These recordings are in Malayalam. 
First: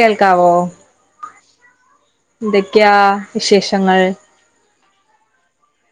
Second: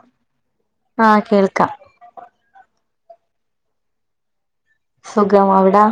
കേൾക്കാവോ ആഹ് കേൾക്കാ എന്തൊക്കെയാ വിശേഷങ്ങൾ. സുഖം അവിടെ.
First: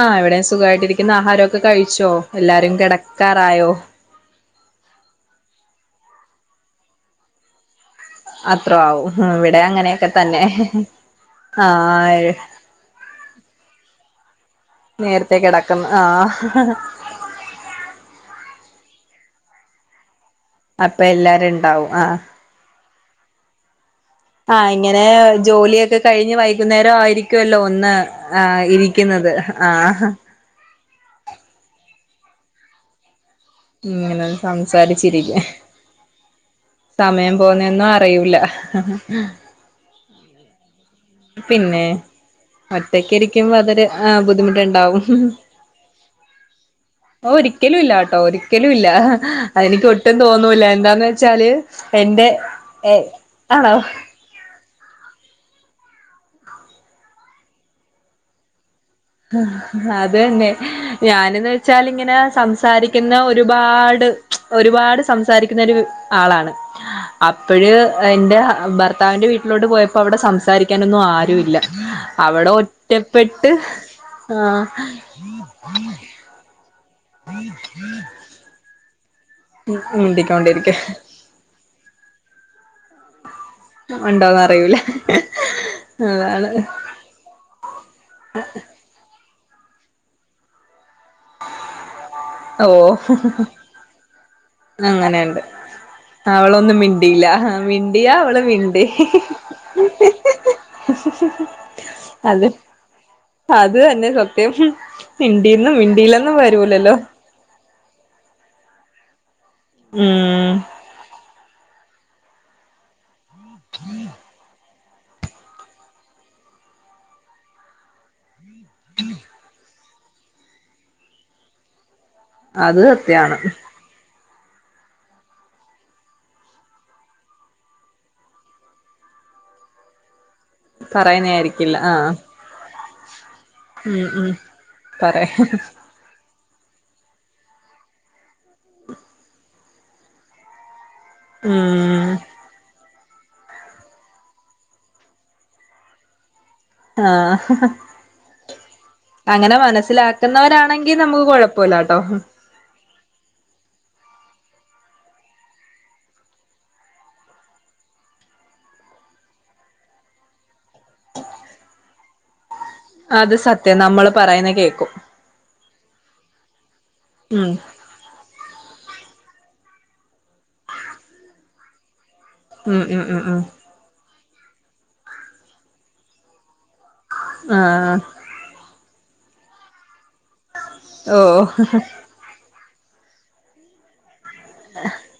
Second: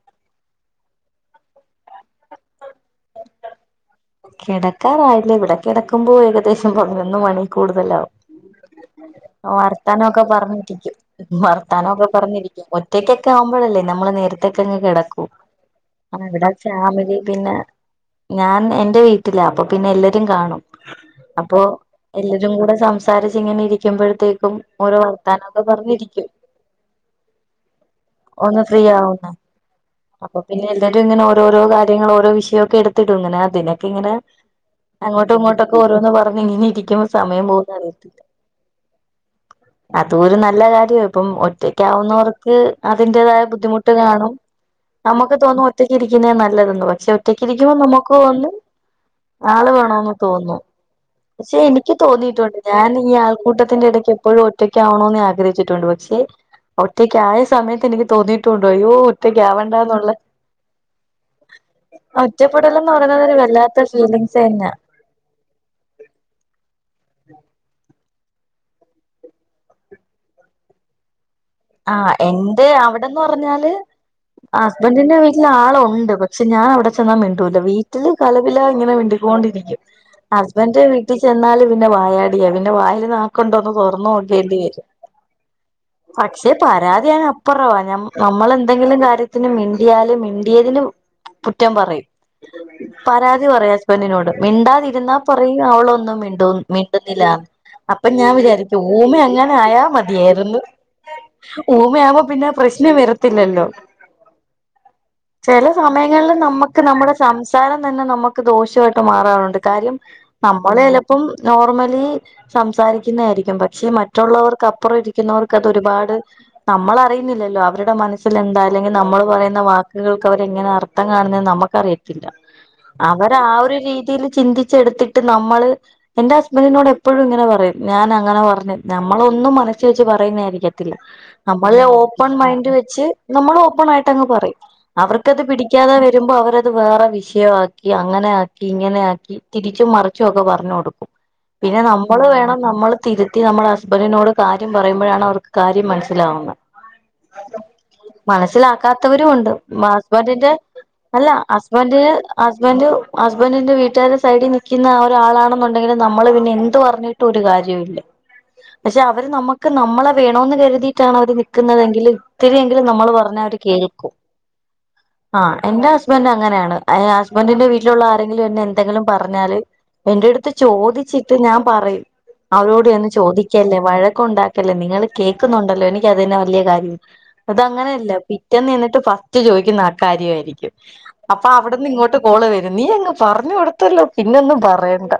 ആഹ്. ഇവിടെയും സുഖായിട്ടിരിക്കുന്ന്. ആഹാര ഒക്കെ കഴിച്ചോ? എല്ലാരും കെടക്കാറായോ? കെടക്കാറായില്ല. ഇവടെ കെടക്കുമ്പോ ഏകദേശം പതിനൊന്ന് മണീ കൂടുതലാവും. അത്ര ആവും ഇവിടെ അങ്ങനെയൊക്കെ വർത്താനൊക്കെ തന്നെ പറഞ്ഞിരിക്കും, വർത്താനൊക്കെ ആഹ് പറഞ്ഞിരിക്കും. ഒറ്റക്കൊക്കെ ആവുമ്പഴല്ലേ നമ്മള് നേരത്തേക്കങ്ങ് കിടക്കു നേരത്തെ കിടക്കുന്നു ആഹ് ഇവടെ ഫാമിലി പിന്നെ ഞാൻ എന്റെ വീട്ടിലാ, അപ്പൊ പിന്നെ എല്ലാരും കാണും. അപ്പ എല്ലാരും ഇണ്ടാവും, ആഹ്. എല്ലാരും കൂടെ സംസാരിച്ച് ഇങ്ങനെ ഇരിക്കുമ്പോഴത്തേക്ക് ആഹ് ഇങ്ങനെ ജോലിയൊക്കെ കഴിഞ്ഞ് വൈകുന്നേരം ആയിരിക്കുവല്ലോ ഒന്ന് ആ ഒന്ന് ഫ്രീ ആവുന്ന ഇരിക്ക്ന്നത് ആഹ്. അപ്പൊ പിന്നെ എല്ലരും ഇങ്ങനെഓരോരോ കാര്യങ്ങൾ ഓരോ വിഷയോക്കെ എട്ത്തിടും ഇങ്ങനെ അതിനെ ഇങ്ങനെ അങ്ങോട്ടോ ഇങ്ങോട്ടൊക്കെ ഓരോന്ന് പറഞ്ഞ് ഇങ്ങനെ ഇരി സമയം പോന്നെന്നും അറിയൂല. അതു ഒരു നല്ല കാര്യാ. ഇപ്പം പിന്നെ ഒറ്റക്കാവുന്നവർക്ക് ഒറ്റക്ക് അതിന്റേതായ ഇരിക്കുമ്പോ അതൊരു ബുദ്ധിമുട്ട് കാണും ബുദ്ധിമുട്ടുണ്ടാവും നമക്ക് തോന്നും ഒറ്റക്കിരിക്കിന്ന നല്ലതന്ന് പക്ഷെ ഓ ഒറ്റക്കിരിക്കിമ്പോ ഒരിക്കലും ഇല്ല നമുക്ക് കേട്ടോ തോന്നും ഒരിക്കലും ഇല്ല ആള് അതെനിക്ക് വേണോന്ന് ഒട്ടും തോന്നും. തോന്നൂല എന്താന്ന് വെച്ചാല് പക്ഷെ എനിക്ക് എന്റെ തോന്നിട്ടുണ്ട് ഞാൻ ഏ ഈ ആണോ ആൾക്കൂട്ടത്തിന്റെ എടയ്ക്ക് പ്പോഴും ഒറ്റയ്ക്കാണോ എന്ന് ആഗ്രഹിച്ചിട്ടുണ്ട് പക്ഷെ ഒറ്റയ്ക്കാ യ സമയത്ത് എനിക്ക് തോന്നിയിട്ടുട്ട് അയ്യോ ഒറ്റയ്ക്ക് ആവണ്ടാന്നുള്ള അതന്നെ ഞാനന്ന് വെച്ചാൽ ഇങ്ങനെ ഒറ്റപ്പെടലെന്ന് സംസാരിക്കുന്ന പറയുന്നത് ഒരു വല്ലാത്ത ഒരുപാട് ഫീലിങ്സ് തന്നെയാ ഒരുപാട് സംസാരിക്കുന്ന ഒരര് ആളാണ് അപ്പൊഴ് എൻ്റെ ഭർത്താവിൻ്റെ വീട്ടിലോട്ട് പോയപ്പ അവിടെ സംസാരിക്കാനൊന്നും ആരുല്ല. ആഹ് അവിടെ എന്റെ അവിടെന്ന് ഒറ്റപ്പെട്ട് പറഞ്ഞാല് ആഹ് ഹസ്ബന്റിന്റെ വീട്ടില് ആളുണ്ട് പക്ഷെ ഞാൻ അവിടെ ചെന്നാ മിണ്ടൂല വീട്ടില് കലപില ഇങ്ങനെ മിണ്ടി കോണ്ടിരിക്കു മിണ്ടിക്കൊണ്ടിരിക്ക ഹസ്ബന്റിന്റെ വീട്ടിൽ ചെന്നാല് പിന്നെ വായാടിയ പിന്നെ വായൽ നാകുണ്ടോ ഇത് തൊറന്നു ഉണ്ടോന്ന് നോക്കേണ്ടി അറിയൂല വരും. പക്ഷെ അതാണ് പരാതി അയ്നപ്പുറവാ നമ്മ നമ്മളെന്തെങ്കിലും കാര്യത്തിന് മിണ്ടിയാല് മിണ്ടിയതിനും കുറ്റം പറിയും ഓ പരാതി പറയാ ഹസ്ബെന്റിനോട് അങ്ങനെണ്ട് മിണ്ടാതിരുന്നാപ്പറയും അവളൊന്നും മിണ്ടു അവളൊന്നും മിണ്ടുന്നില്ല മിണ്ടിയില്ല അപ്പൊ മിണ്ടിയാ ഞാൻ അവള് വിചാരി മിണ്ടി ഊമ എങ്ങാനും ആയാ മതിയായിരുന്നു. ഊമയാവുമ്പോ അത് പിന്നെ പ്രശ്നം വരത്തില്ലല്ലോ അത് തന്നെ സത്യം. ചില മിണ്ടിന്നും സമയങ്ങളിൽ മിണ്ടിയില്ലെന്നും നമുക്ക് വരൂലല്ലോ. നമ്മുടെ സംസാരം തന്നെ നമക്ക് ദോഷായിട്ട് മാറാറ്ണ്ട്. കാര്യം ഉം ഞമ്മളെലപ്പം നോർമലീ സംസാരിക്കിന്നായിരിക്കും പക്ഷേ മറ്റുള്ളവർക്ക് അപ്പുറം ഇരിക്കിന്നവർക്ക് അതൊരുപാട് ന്നമ്മളറിയുന്നില്ലല്ലോ അവരുടെ മനസിൽ എന്ത അല്ലെങ്കിൽ നമ്മൾ പറയുന്ന വാക്ക് ക്ക്‌കൾക്ക് അവരെങ്ങനെ അർത്ഥം കാണുന്നേന്ന് നമക്കറിയത്തില്ല അത് സത്യാണ് അവരാ ഒരു രീതിയിൽ ചിന്തി ച്ചെടുത്തിട്ട് നമ്മള് എന്റെ ഹസ്ബന്റിനോട് എപ്പഴും ഇങ്ങനെ പറയും ഞാൻ അങ്ങനെ പറഞ് നമ്മളൊന്നും മറച്ചു വെച്ച് പറയുന്നെ അറിയത്തില്ല നമ്മൾ പറയുന്നയായിരിക്കില്ല ആഹ് ഓപ്പൺ മൈൻഡ് വെച്ച് നമ്മൾ ഓ ഉം ഓപ്പണിയിട്ടങ്ങ് ഉം പറിം അവർക്കത് പറയാ പിടിക്യാതെ വരുമ്പോ അവര് അത് വേറെ വിഷയക്കി അങ്ങനെ ആക്കി ഇങ്ങനെ ആക്കി തിരിച്ചും മറിച്ചും ഒക്കെ പറഞ്ഞു കൊടുക്കും പിന്നെ ഉം നമ്മള് വേണം നമ്മൾ തിരുത്തി നമ്മുടെ ഹസ്ബറ്റിനോട് കാര്യം പറയുമ്പോഴാണ് അവർക്ക് കാര്യം മനസ്സിലാവുന്ന ആ ഹ മനസ്സിലാക്കാത്തവരു ഉണ്ട് ഹസ്ബൻഡിന്റെ മനസ്സിലാക്കുന്നവരാണെങ്കി നമുക്ക് അല്ല ഹസ്ബന്ഡ് കൊഴപ്പല്ലാട്ടോ ന് ഹസ്ബൻഡ് ഹസ്ബൻഡിന്റെ വീട്ടുകാരെ സൈഡിൽ നിൽക്കുന്ന ഒരാളാണെന്നുണ്ടെങ്കിൽ നമ്മള് പിന്നെ എന്ത് പറഞ് ഒരു കാര്യവുല്ല പക്ഷേ അവര് നമ്മക് നമ്മളെ വേണോന്ന് കരുതിയിട്ടാണ് അവര് നി ൽക്കുന്നതെങ്കില് ഒത്തിരിയെങ്കിലും നമ്മൾ അത് പറഞ്ഞ അവര് സത്യം നമ്മള് കേൾക്കും പറയുന്ന കേക്കും ആഹ് എന്റെ ഹസ്ബൻറ്റ് അങ്ങനെയാണ് ഉം ഹസ്ബൻഡിന്റെ വീട്ട വീട്ടിലുള്ള ആരെങ്കിലും എന്നെ എന്തെങ്കിലും പറഞ്ഞാല് എന്റെ അടുത്ത് ചോദിച്ചിട്ട് ഞാൻ പറയും ഉം അവരോട് ഉം ഒന്ന് ഉം ഉം ചോദിക്കല്ലേ വഴക് ഉണ്ടാക്കല്ലേ നിങ്ങൾ കേക്കുന്നുണ്ടല്ലോ എനിക്ക് അത് വല്ല കാര്യം അത് ആഹ് അങ്ങനെയല്ല പിറ്റേന്ന് ചേന്നിട്ട് ഫസ്റ്റ് ചോദിക്കുന്ന ആക്കാര്യ ആയിരിക്കും ഓഹ് അപ്പൊ അവിടുന്ന് ഇങ്ങോട്ട് കോൾ വരും നീ അങ് പറഞ്ഞു കൊടുത്തല്ലോ പിന്നൊന്നും പറയണ്ട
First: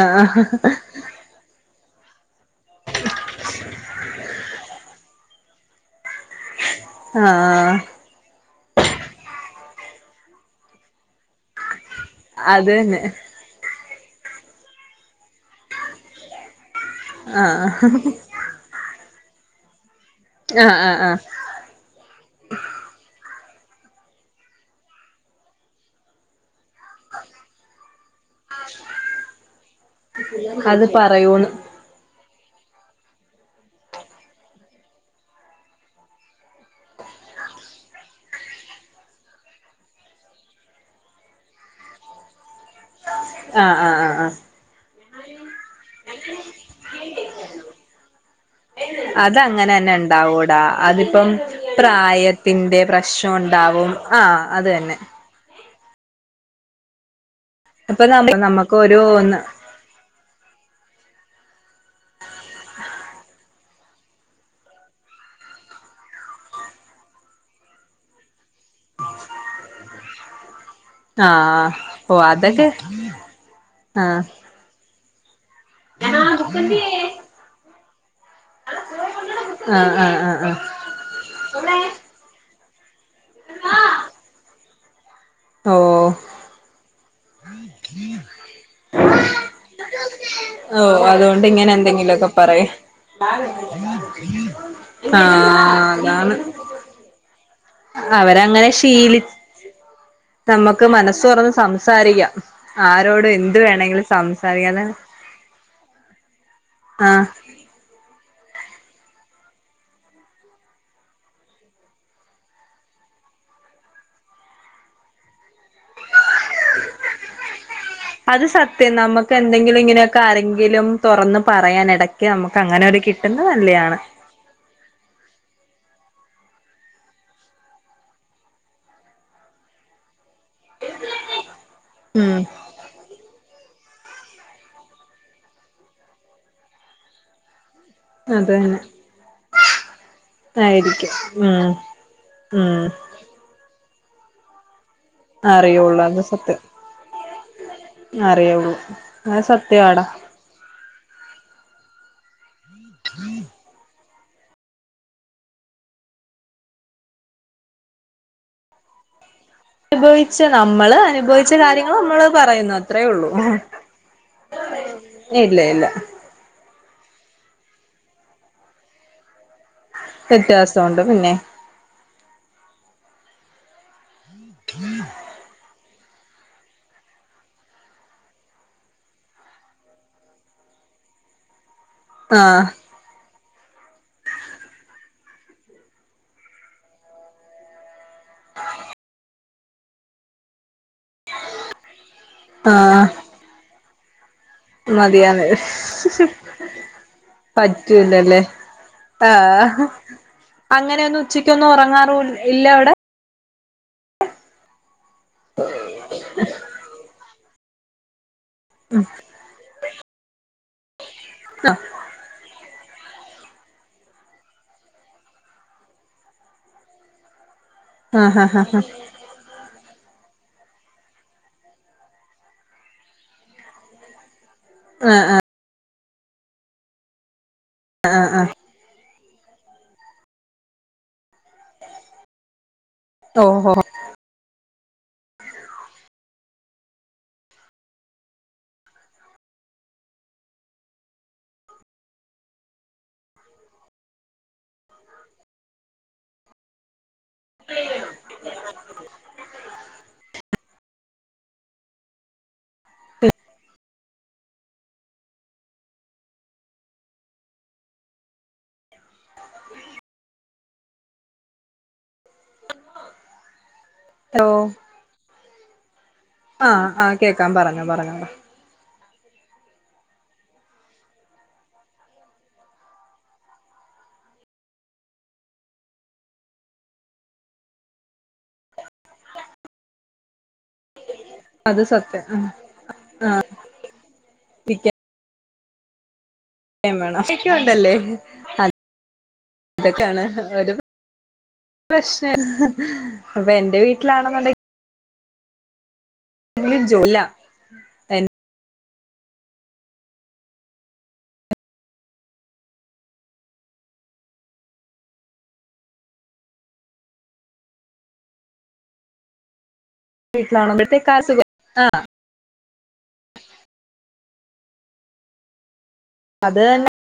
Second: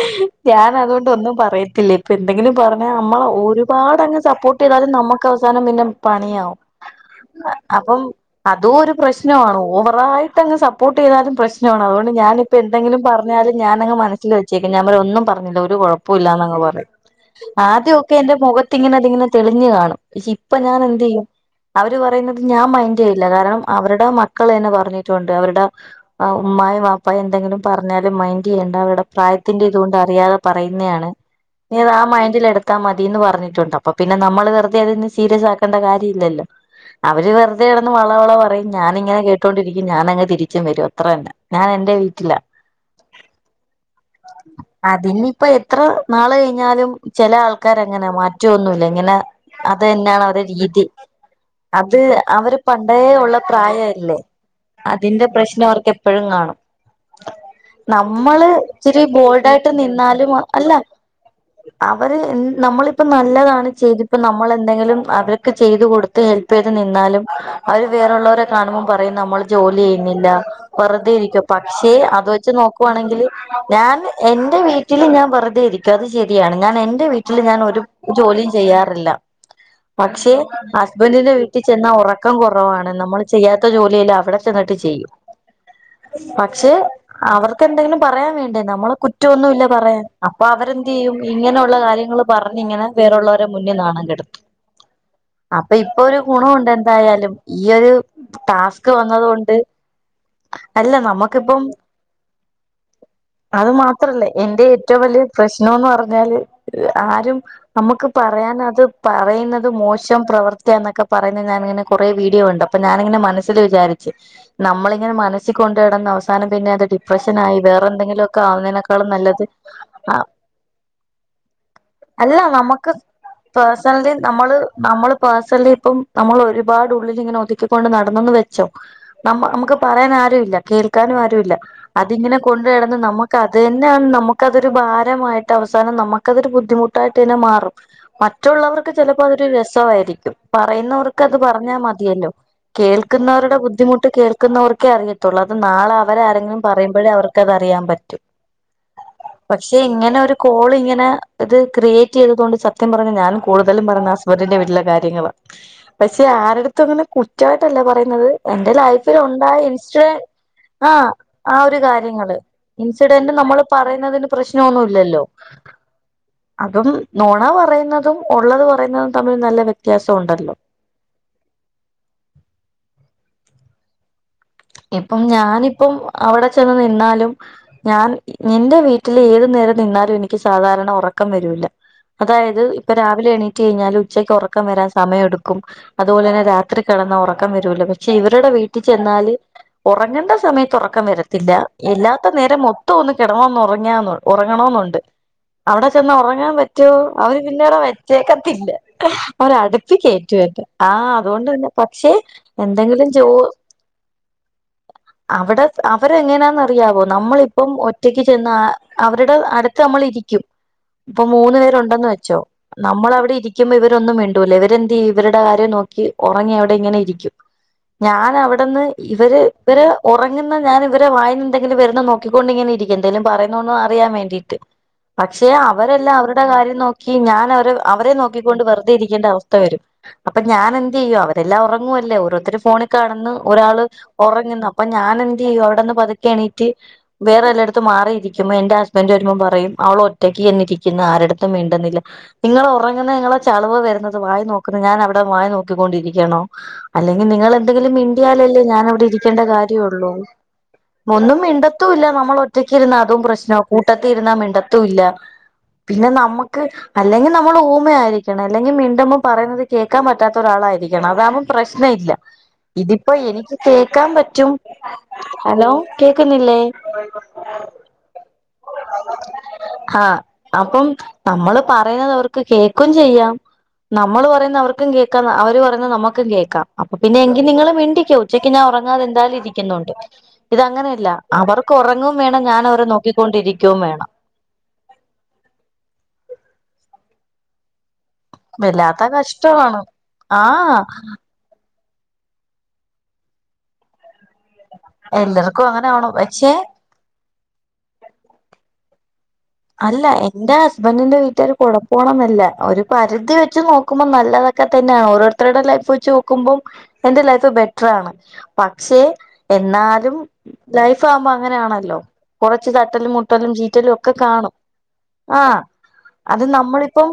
ആഹ് ഞാൻ അതുകൊണ്ട് ഒന്നും പറയത്തില്ല എന്തെങ്കിലും പറഞ്ഞാ നമ്മളെ ഒരുപാട് അങ്ങ് സപ്പോർട്ട് ചെയ്താലും നമ്മക് അവസാനം പിന്നെ പണിയവും ആഹ് അപ്പം അതും ഒരു പ്രശ്നമാണ് ഓവറായിട്ട്ങ്ങ് സപ്പോർട്ട് ചെയ്താലും പ്രശ്നമാണ് അതുകൊണ്ട് ഞാനിപ്പോ അത് എന്തെങ്കിലും തന്നെ പറഞ്ഞു എന്നാലും ഞാനങ് മനസ്സിൽ വെച്ചേക്ക ഞാൻ ഒന്നുംപറഞ്ഞില്ല ഒരു കുഴപ്പമില്ലാന്നങ്ങ് പറയും ആഹ് ആദ്യൊക്കെ എന്റെ മുഖത്തിങ്ങനെതിങ്ങനെ തെളിഞ്ഞു കാണും പക്ഷെ ഇപ്പൊ ആഹ് ഞാൻ ആഹ് എന്ത് ആഹ് ചെയ്യും അവര് പറയുന്നത് ഞാൻ മൈൻഡ് ചെയ്യില്ല കാരണം അവരുടെ മക്കൾ തന്നെ പറഞ്ഞിട്ടുണ്ട് അവരുടെ ആ ഉമ്മയു വപ്പ അപ്പ എന്തെങ്കിലും പറഞ്ഞാല മൈൻഡ് ചെയ്യേണ്ട അവിടെ പ്രായത്തിറെ ഇതുകൊണ്ട് അറിയാതെ അത് പറയുന്നതാണ് പറയൂന്ന് നീ അത് ആ മൈൻഡിൽ എടുത്താൽ മതിന്ന് പറഞ്ഞിട്ടുണ്ടാവും അപ്പൊ പിന്നെ നമ്മള് വെറുതെ അതിന്ന് സീരിയസ് ആക്കേണ്ട കാര്യ ഇല്ലല്ലോ അവര് വെറുതെ ഇട വളവള പറയും ഞാനിങ്ങനെ കേട്ടോണ്ടിരിക്കും ഞാനങ് തിരിച്ചും വരും അത്ര തന്ന ഞാൻ എന്റെ വീട്ടിലാ ആഹ ആ ആ ആ അതിനി ഇപ്പോ എത്ര നാള് കഴിഞ്ഞാലും ചില ആൾക്കാര അങ്ങനെ മാറ്റോന്നുമല്ല ഇങ്ങനെ അതങ്ങനെ അത് തന്നെ തന്നാണ് അവരു ഉണ്ടാവൂടാ രീതി അതിപ്പം അത് അവര് പ്രായത്തിന്റെ പണ്ടേ പ്രശ്നം ഉള്ള ഉണ്ടാവും പ്രായരിക്ക ആഹ് അത് തന്നെ അതിന്റെ പ്രശ്നം അവർക്ക് എപ്പോഴും കാണും ഇപ്പൊ നമ്മ നമ്മള് നമുക്ക് ഒരു ഇച്ചിരി ഒന്ന് ബോൾഡായിട്ട് നിന്നാലും അല്ല അവര് നമ്മള ഇപ്പ നല്ലതാണ് ചെയ്ത് ഇപ്പ നമ്മൾ എന്തെങ്കിലും അവർക്ക് ചെയ്ത് കൊടുത്ത് ഹെല്പ് ചെയ്ത് നിന്നാലും അവര് വേറള്ളവരെ കാണുമ്പോം പറയും നമ്മള് ജോലി ചെയ്യുന്നില്ല വെറുതെ ഇരിക്കും ആഹ് പക്ഷെ ഓഹ് അത് വെച്ച് അതൊക്കെ നോക്കുവാണെങ്കിൽ ഞാൻ ആഹ് എറെ വീട്ടിൽ വീട്ടിൽ ഞാൻ വെറുതെ ഇരിക്കും അത് ശരിയാണ് ഞാൻ എന്റെ വീട്ടില് ഞാൻ ഒരു ജോലിയും ചെയ്യാറില്ല ആഹ് ആഹ് പക്ഷെ ആഹ് ആഹ് ഹസ്ബൻഡന്റെ വീട്ടിൽ ചെന്ന ഉറക്കം കുറവാണ് നമ്മൾ ചെയ്യാത്ത ജോലിയിയില് അവിടെ ചെന്നിട്ട് ചെയ്യും ഓ പക്ഷെ അവർക്ക്ന്തെങ്കിലും പറയാൻ വേണ്ടി നമ്മളെ കുറ്റമൊന്നും ഇല്ല പറയാൻ അപ്പൊ അവരെന്ത് ഓഹ് ചെയ്യും അതുകൊണ്ട് ഇങ്ങനെ ഇങ്ങനെയുള്ള കാര്യങ്ങൾ എന്തെങ്കിലുമൊക്കെ പറയും പറഞ്ഞിങ്ങനെ വരെ മുന്നിൽ നാണം കെടുത്തു അപ്പൊ ആഹ് ഇപ്പൊ ഒരു അതാണ് ഗുണുണ്ട് എന്തായാലും ഈ ഒരു അവരങ്ങനെ ടാസ്ക് ശീലി വന്നത് കൊണ്ട് നമുക്ക് അല്ല മനസ്സ് തുറന്ന് നമുക്കിപ്പം സംസാരിക്കാം ആരോട എന്ത് അത് വേണമെങ്കിലും മാത്രല്ല എന്റെ സംസാരിക്കാം അത ഏറ്റവും വലിയ പ്രശ്നംന്ന് പറഞ്ഞാല് ആഹ് ആരും നമുക്ക് പറയാന അത് പറയുന്നത് മോശം പ്രവർത്തി എന്നൊക്കെ പറയുന്നത് ഞാനിങ്ങനെ കുറേ വീഡിയോ കണ്ട് അപ്പൊ ഞാനിങ്ങനെ മനസ്സിൽ വിചാരിച്ച് നമ്മളിങ്ങനെ മനസ്സി കൊണ്ടടുന്ന അവസ്ഥ അവസാനം പിന്നെ അത് ഡിപ്രഷന ആായി വേറെ എന്തെങ്കിലുമ ഒക്കെ അത് സത്യം ആവുന്നതിനേക്കാളും നല്ലത് ആ തൊറന്ന് പറയാൻ എടയ്ക്ക് നമുക്ക് അങ്ങനെ ഒരു കിട്ടുന്ന് നല്ലയാണ് പേഴ്സണലി നമ്മള് നമ്മള് പേഴ്സണലി ഇപ്പം നമ്മൾ ഒരുപാട്ള്ളിൽ ഇങ്ങനെ ഒതുക്കിക്കൊണ്ട് നടന്നന്ന് വെച്ചോ നമ്മ നമുക്ക് പറയൻ ആരു ഇല്ല കേൾക്കാനും ആരു ഇല്ല അതിങ്ങനെ ഉം കൊണ്ട് നടന്ന് നമുക്ക് അത് തന്നെ നമുക്കതൊരു ഭാരമായിട്ട് അവസാനം നമുക്കതൊരു ബുദ്ധിമുട്ടായിട്ട് ട്ട് പിന്നെ മാറും അത് തന്നെ മറ്റുള്ളവർക്ക് ചിലപ്പോ അതൊരു രസൊവായിരിക്കും ആയിരിക്കും പറയുന്നവർക്ക് അത് ഉം പറഞ്ഞാ മതിയല്ലോ ഉം കേൾ ക്ക്ന്നവരുടെ ബുദ്ധിമുട്ട് കേൾക്കുന്നവർക്കെ അറിയ ത്തൊള്ള് അത് നാളെ അറിയുള്ളൂ അത് അവരാരെങ്കിലും സത്യം പറയുമ്പോഴേ അവർക്ക്ത്റിയാൻ പറ്റു അറിയുള്ളൂ അത് പക്ഷെ സത്യവാടാ ഇങ്ങനെ ഒരു കോൾ ഇങ്ങനെ ഇത് ക്രിയേറ്റ് ചെയ്തുക കൊണ്ട് സത്യം പറഞ്ഞ ഞാനും കൂടുതലും പറഞ്ഞ വ [unintelligible] ന്റെ വീട്ടിലെ കാര്യങ്ങളാ പക്ഷെ ആരെടുത്തും അങ്ങനെ കുറ്റവായിട്ടല്ല പറയുന്നത് എന്റെ ലൈഫിൽ ഉണ്ടായ സ്റ്റ് അനുഭവിച്ച നമ്മള് ആഹ് അനുഭവിച്ച ആ ഒരു കാര്യങ്ങൾ നമ്മള് കാര്യങ്ങള്. പറയുന്നു അത്രേ ഉള്ളൂ ഇൻസിഡന്റ് നമ്മള് പറയുന്നതി പ്രശ്നൊവൊന്നുല്ലല്ലോ ഇല്ല ഇല്ല അപ്പൊ നൊണ പറയുന്നതും ഉള്ളത് പറയുന്നതും തമ്മിൽ നല്ല വ്യ വ്യത്യാസവൊണ്ട് പിന്നെ ഇപ്പം ഞാനിപ്പം അവിടെ ചെന്ന് നിന്നാലും ഞാൻ എ നിന്റെ വീട്ടിൽ ഏതു നേരം നിന്നാലും എനിക്ക് സാധാരണ ഉറക്കം വരൂല്ല അതായത് ആഹ് ഇപ്പൊ രാവിലെ എണീറ്റ് കഴിഞ്ഞാൽ ഉച്ചയ്ക്ക് ഉറക്കം വരാൻ സമയം എടുക്കും അതുപോലെ തന്നെ രാത്രി കിടന്നാ ഉറക്കം വരൂല പക്ഷെ ഇവരുടെ വീട്ടി ചെന്നാല് ഉറങ്ങേണ്ട സമയത്ത് ഉറക്കം വരത്തില്ല എല്ലാത്ത നേരം മൊത്തം ആഹ് ഒന്ന് കിടന്നൊന്ന് ഉറങ്ങിയന്ന് ഉറങ്ങണോന്നുണ്ട് മതിയാന്ന് അവിടെ ചെന്നാ ഉറങ്ങാൻ പറ്റോ അവര് പിന്നെഅവ്ടെ പറ്റൂലല്ലേ വച്ചേക്കത്തില്ല ആഹ് അവരടുപ്പ്‌ കേറ്റുവെന്നെ ആഹ് അങ്ങനെയൊന്നും അതുകൊണ്ട് തന്നെ ഉച്ചക്കൊന്നും പക്ഷെ ഉറങ്ങാറു ഇല്ല അവിടെ എന്തെങ്കിലും ജോ അവിടെ അവരെ എങ്ങനാന്ന് അറിയാവോ നമ്മളിപ്പം ഒറ്റയ്ക്ക് ചെന്ന് അവരുടെ അടുത്ത് നമ്മൾ ഇരിക്കും ഇപ്പൊ മൂന്ന് പേരുണ്ടെന്ന് വെച്ചോ നമ്മള അവിടെ ഇരിക്കുമ്പോൾ ഇവരന്നും വണ്ടൂല്ല ഇവരെന്ത് യ്യും ഇവരുടെ കാര്യം നോക്കി ഉറങ്ങി അവിടെ ഇങ്ങനെ ഇരിക്കും ഞൻ ആഹ് ആഹ് അവിടെന്ന് ഇവര് ഇവര് ഉറങ്ങുന്ന ഞാൻ ഇവരെ വയിന്ന് എന്തെങ്കിലും വരുന്ന നോക്കിക്കൊണ്ടിങ്ങനെ ഇരിക്കും എന്തേലും പറ ന്നൊന്ന് അറിയാൻ വേണ്ടീട്ട് പക്ഷെ അവരെല്ലാം അവരുടെ കാര്യം നോക്കി ഞാൻ അവരെ അവരെ നോക്കിക്കൊണ്ട് വെറുതെ ഇരിക്കേണ്ട അവസ്ഥ സ്ഥ വരും അപ്പൊ ഞാൻ എന്ത് ചെയ്യും അവരെല്ലാം ഉറങ്ങുവല്ലേ ഓരോര്ത്തര് ഫോണിൽ കാണ്ന്ന് ഓഹോ ഒരാള് ഒറങ്ങ്ന്ന് അപ്പൊ ഞാൻ എന്ത് ചെയ്യും അവിടെന്ന് പതുക്കെ എണീട്ട് വേറെ വല്ലായിടത്തും മാറിയിരിക്കുമ്പോ എന്റെ ഹസ്ബൻഡ് വരുമ്പോം പറയും അവള് ഒറ്റയ്ക്ക് ചെന്നിരിക്ക്ന്ന് ആരെട്ത്തും മിണ്ടുന്നില്ല നിങ്ങളൊറങ്ങുന്നത് നിങ്ങളെ ചള് വ് വരുന്നത് വായി നോക്ക്ന്ന് ഞാൻ അവിടെ വായി നോക്കിക്കൊണ്ടിരിക്കണോ അല്ലെങ്കിൽ നിങ്ങളെന്തെങ്കിലും മിണ്ടിയാലല്ലേ ഞ ക്കേണ്ട കാര്യള്ളൂ ഒന്നും മിണ്ടത്തൂല്ല നമ്മളൊ റ്റക്കിരുന്ന അതും പ്രശ്നാ കൂട്ടത്തി ഇരുന്നാ മിണ്ടത്തും ഇല്ല പിന്നെ നമ്മ്ക്ക് അല്ലെങ്കിൽ നമ്മൾ ഊമ ആയിരിക്കണം അല്ലെങ്കിൽ മീണ്ടുമ്മം പറയുന്നത് കേൾക്കാൻ പറ്റാത്ത ഒരാളായിരിക്കണം അതാമ്പം പ്രശ്ന ഇല്ല ഇതിപ്പോ എനിക്ക് കേക്കാൻ ഓ പറ്റും ഹലോ കേക്ക്ന്നില്ലേ ആഹ് അഹ് കേക്കാം പറഞ്ഞോ പറഞ്ഞോ [unintelligible] ആഹ് അപ്പം നമ്മള് പറയുന്നത് അവർക്ക് കേക്കും ചെയ്യാം നമ്മള് പറയുന്ന അവർക്കും കേൾക്കാ അവര് പറയുന്ന നമ്മുക്കും കേൾക്കാ അപ്പൊ പിന്നെ എങ്കിൽ നിങ്ങള് മിണ്ടിക്കൊ ഉച്ചക്ക് ഞാൻ ഉറങ്ങാതെ എന്താലും ഇരിക്കുന്നുണ്ട് ഇത് അങ്ങനെയല്ല അവർക്ക് അത് ഒറങ്ങും സത്യം വേണം ഉം ഞാൻ അവരെ നോക്കിക്കൊണ്ടിരിക്കും വേണം ഇരിക്കാൻ വേണം [unintelligible] ക്കും ഉണ്ടല്ലേ വല്ലാത്ത കഷ്ടവാണ് ആഹ് പ്രശ്ന [unintelligible] അപ്പൊ എന്റെ വീട്ടിലാണെന്നുണ്ടെ എല്ലർക്കും അങ്ങനെ ആവണം പക്ഷേ [unintelligible] ജോലാ അല്ല എന്റെ ഹസ്ബൻ റ്റിന്റെ വീട്ടുകാര് കൊഴപ്പം ഒന്നും ല്ല ഒരു പരിധി വെച്ച് നോക്കുമ്പോ നല്ലത ക്കെ തന്നെയ ഓരോരുത്തരുടെ ലൈഫ് വെച്ച് നോക്കുമ്പോം എന്റെ ലൈഫ് ബെറ്ററാണ് പക്ഷെ എന്നാലും ലൈഫ് വീട്ടിലാണെമ്പഴത്തേക്ക് ആ കുമ്പോ അസുഖം അങ്ങനെയാണല്ലോ ആഹ് കുറച്ച് തട്ടലും മുട്ടലും ചീറ്റലും ഒക്കെ കാണും ആഹ് അത് നമ്മളിപ്പം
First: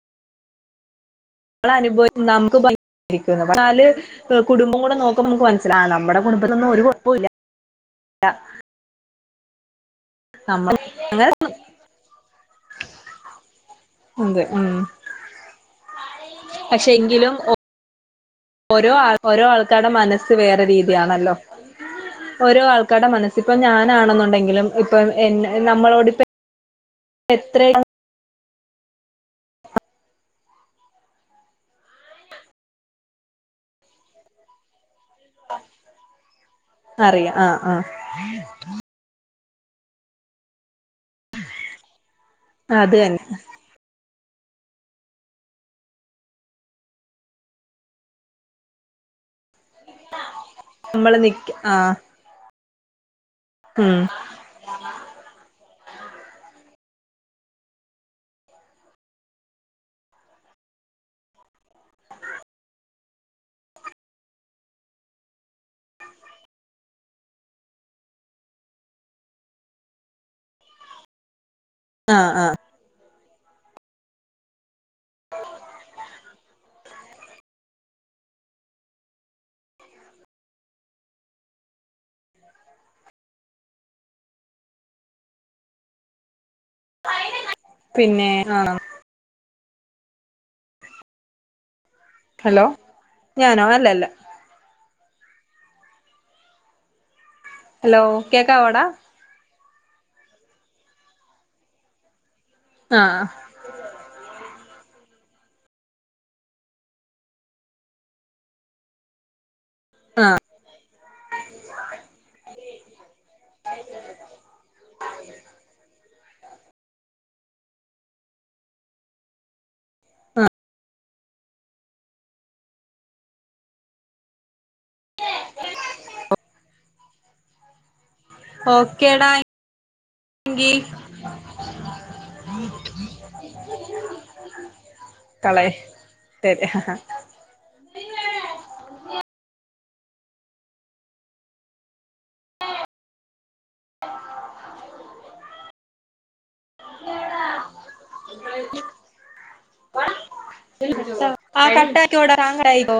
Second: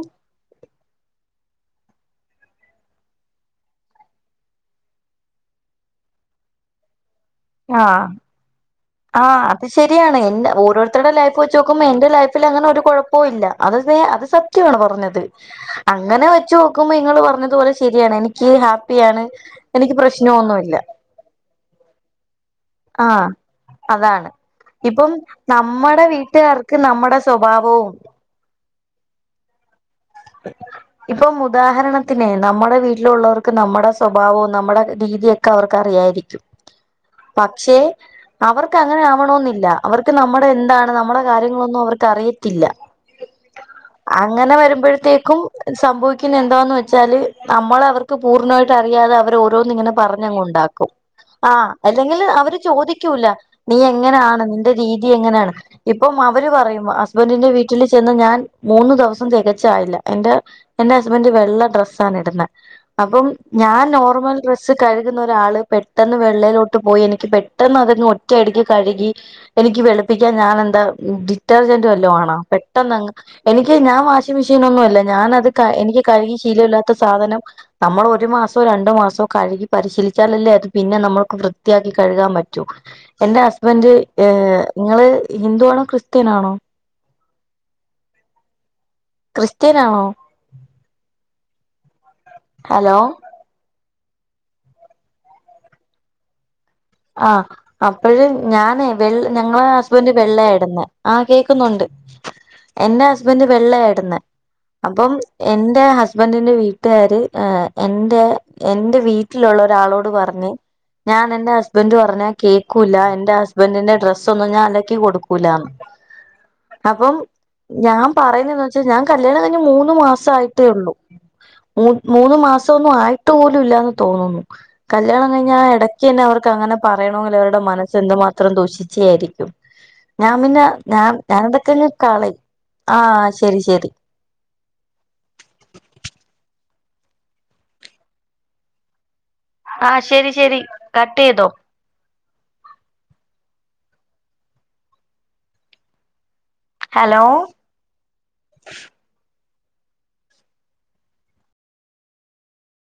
ന അനുഭവം നമുക്ക് ഭംഗരിക്കാല് കുടുംബംകൂടെനോക്കുമ്പോ നമുക്ക് മനസിലാ നമ്മുടെ കുടുംബത്തിലൊന്നും ഒരുകുഴപ്പമില്ല ആഹ് ആഹ് അത് ശരിയാണ് എൻ നമ്മ ഓരോരുത്തരുടെ ലൈഫ് വെച്ച് നോക്കുമ്പോ എന്റെ ലൈഫിൽ അങ്ങനെ ഒരു കൊഴ ല്ല അത് അത് അതെ ഉം സത്യമാണ് പറഞ്ഞത് അങ്ങനെ വെച്ച് പക്ഷെ നോക്കുമ്പോ നിങ്ങള് എങ്കിലും പറഞ്ഞത്പോലെ ശരിയാണ് ഇ നി ഓരോ ഓരോ ആൾക്കാരുടെ മനസ്സ് വേറെ പ്രശ്നമൊന്നുമില്ല രീതിയാണല്ലോ ഓരോ ആൾ ആഹ്അതാണ് ഇപ്പൊ ഇപ്പം എന്നെ നമ്മടെ നമ്മളോടിപ്പ വീട്ടുകാർക്ക് നമ്മുടെ എത്ര സ്വഭാവവും ഇപ്പം ഉദാഹരണത്തിന് നമ്മുടെ വീട്ടിലുള്ളവർക്ക് നമ്മുടെ സ്വഭാവവും നമ്മുടെ രീതിയൊക്കെ അവർക്ക് അറിയായിരിക്കും അറിയാം ആഹ് പക്ഷെ ആഹ് അവർക്ക് അങ്ങനെ ആവണെന്നില്ല അവർക്ക് നമ്മുടെ എന്താണ് നമ്മുടെ കാര്യങ്ങളൊന്നും അവർക്ക് അറിയത്തില്ല അത് തന്നെ അങ്ങനെ വരുമ്പോഴത്തേക്കും സംഭവിക്കുന്ന എന്താന്ന് വച്ചാല് നമ്മള അവർക്ക് ക്ക്പൂർണായിട്ട് അറിയാതെ അവര് ഓരോന്നിങ്ങനെ പറഞ്ഞങ്ങുണ്ടാക്കും. നമ്മള് ആ നിക്ക ആഹ് കില്അവര് ചോദിക്കൂല്ല നീ ഉം എങ്ങനെആണ് ന്റെ രീതി എങ്ങനെയാണ് ഇപ്പം അവര്പറയും ഹസ്ബൻഡിന്റെ വീട്ടില് ചെന്ന് ഞാൻ മൂന്നു ദിവസം തികച്ചായില്ല എന്റെ എന്റെ ഹസ്ബൻറ് വെള്ള ഡ്രസാണ്ണ് ഇടുന്നെ അപ്പം ഞാൻ നോർമൽ ഡ്രസ്സ് കഴുകുന്ന ഒരാള് പെട്ടെന്ന് വെള്ളയിലോട്ട് ട്ട് പോയി എനിക്ക് പെട്ടെന്ന് അതൊന്ന് ഒറ്റയടിക്ക് കഴികി എനിക്ക് വെള്പ്പിക്കാൻ ഞാൻ എന്താ ഡിറ്റർജന്റ് വല്ലൊ ആഹ് ആണോ ആഹ് പെട്ടന്ന് എനിക്ക് ഞാൻ വാഷിമെഷീനെന്നുംല്ല ഞാനത് കഎനിക്ക് കഴ്കിയത് ശീലല്ലാത്ത സാധനം നമ്മൾ ഒരു മാസോ രണ്ട് മാസോ കഴുകി പരിശീലിച്ചാലല്ലേ അത് പിന്നെ നമ്മുക്ക് വൃ വൃത്തിയാക്കി കഴുകാൻ പറ്റൂ എന്റെ ഹസ്ബൻഡ് ഏ നിങ്ങള് ഹിന്ദു ആണോ ക്രിസ്ത്യനാണോ പിന്നെ ആഹ് ക്രിസ്ത്യനാണോ ഹലോ ഞാനോ അല്ലല്ല ആ ഹലോ അപ്പോഴ് കേക്കാവോടാ ഞാനേ വെ ഞങ്ങളെ ഹസ്ബൻറ് വെള്ളേ ഇടുന്നേ ആ കേയ്ക്കുന്നുണ്ട് എന്റെറെ ആഹ് ഹസ്ബന്‌ഡ് വെളേള യിടുന്നേ അപ്പം എന്റെ ഹസ്ബൻറിന്റെ വീട്ടുകാര് എ എന്റെ എൻ്റവീട്ടിലുള്ള ഒരാളോട് പറഞ്ഞ് ഞാൻ എൻ്റ ഹസ് ഹസ്ബൻന്റ് പറഞ്ഞാ കേക്കൂല്ല എന്റെറെ ഹസ്ബൻഡറിന്റെ ഡ്രസ്സ് ഒന്നും ഞാൻഅലക്കി കൊടുക്കൂലാന്ന് അപ്പം ഞാൻ പറയുന്നന്ന് വെച്ചാഞാൻ കല്യാണം കഴിഞ് മൂന്ന് മാസായിട്ടേ ള്ളൂ മൂമൂന്ന് മാസംന്നും ആയിട്ട് പോലും ഇല്ലന്ന് തോന്നുന്നു കല്യാണം കഴിഞാൽ എടക്ക്ന്നെഅവര പറയണ പോലെ അവരുടെ മനസ്സ് എന്തു മാത്രം ഓക്കേടാ ദൂഷിച്ചായിരിക്കും ഞാൻ പിന്നെ എങ്കി ഞാൻ ഞാൻ എടൊക്കെ കാളെ ആ ശരി ശരി. കളെ ശരി ആഹ് ശരി ശരി കട്ട് ചെയ്തോ ഹലോ [inaudible] ആഹ് കട്ടാക്കി ഓടരാൻ കഴിയോ